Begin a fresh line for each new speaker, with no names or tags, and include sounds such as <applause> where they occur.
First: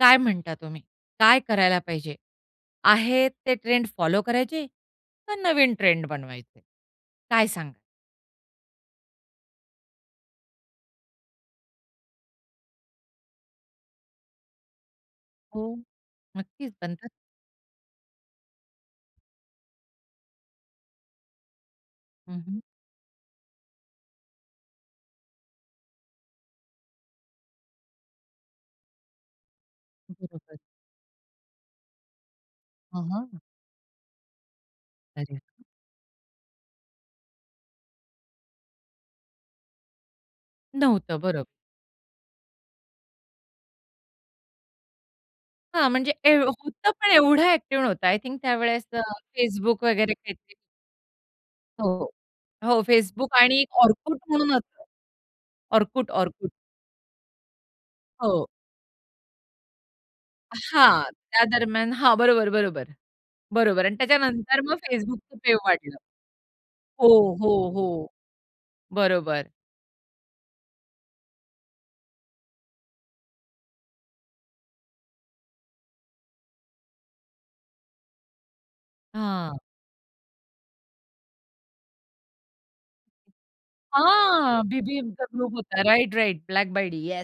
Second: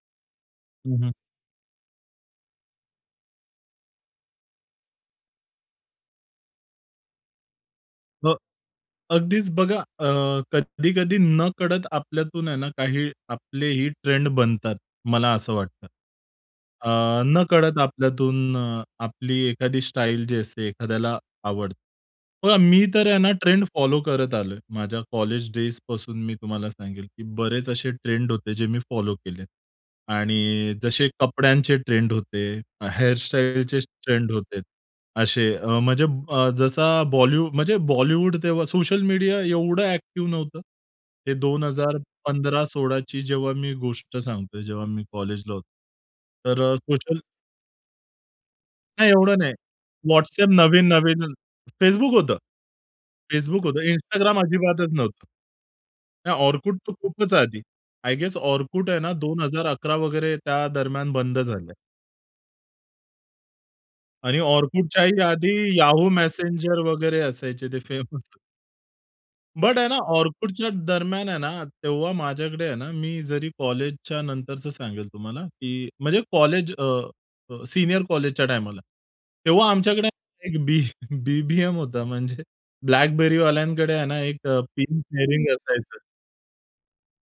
काय म्हणता तुम्ही,
हं, हं.
काय करायला पाहिजे? आहेत ते ट्रेंड फॉलो करायचे? का नवीन ट्रेंड बनवायचे? काय सांगाल?
हो, अगदीच बघा अ, कधी-कधी नकळत आपल्यातून आहे ना काही आपलेही ट्रेंड बनतात मला असं
हो,
वाटतं.
नक्कीच बनतात.
अ, नकळत आपल्यातून अ, आपली एखादी स्टाईल जी असते एखाद्याला आवडते.
हं,
पण
हं.
मी तर आहे ना ट्रेंड फॉलो करत आलोय. माझ्या कॉलेज डेजपासून मी तुम्हाला सांगेल, की बरेच असे ट्रेंड होते जे मी फॉलो केलेत
बरोबर.
आणि जसे कपड्यांचे ट्रेंड होते, अ,
हं, हं.
हेअरस्टाईलचे स ट्रेंड होते,
अरे
असे. अ, म्हणजे अ, जसा बॉलीवू म्हणजे बॉलिवूड तेव्हा सोशल मीडिया एवढं अ‍ॅक्टिव्ह नव्हतं.
नव्हतं,
हे
बरोब
2015-16ची जेव्हा मी गोष्ट सांगतोय, जेव्हा मी कॉलेजला होतो.
हां, म्हणजे एव्हं
तर अ,
होतं पण
सोशल
एवढा ॲक्टिव्ह नव्हतं. आय थिंक त्यावेळेस अ,
नाही, एवढं नाही.
Facebook वगैरे
WhatsApp
काहीतरी.
नवीन-नवीन अन्
हो, हो.
Facebook होतं.
हो Facebook आणि
फेसबुक होतं.
Orkut
Instagram
म्हणून <unintelligible>
अजिबातच नव्हतं.
Orkut,
हे
Orkut.
Orkut तर खूपच आधी. आय गेस
हो.
Orkut आहे ना 2011 वगैरे
हां.
त्यादरम्यान बंद
त्या
झालं आहे.
दरम्यान. हां, बरोबर, बरोबर. बरोबर आणि
आणि
त्याच्यानंतर मग
Orkutच्याही
Facebookचं
आधी
पेव वाढलं.
Yahoo! Messenger
हो,
वगैरे
हो,
असायचे ते
हो.
फेमस
बरोबर.
बट आहे ना Orkutच्याच दरम्यान आहे ना, तेव्हा माझ्याकडे आहे ना मी जरी कॉलेजच्या नंतरचं सांगेल तुम्हाला की म्हणजे कॉलेज अ, अ, सीनियर कॉलेजच्या टायमाला.
हां.
तेव्हा आमच्याकडे एक बी BBM होता म्हणजे BlackBerryवाल्यांकडे आहे ना एक अ,
हां,
पिन
BBMचा
शेअरिंग
ग्रुप होता.
असायचं.
Right, right. ब्लॅक बायडी येस.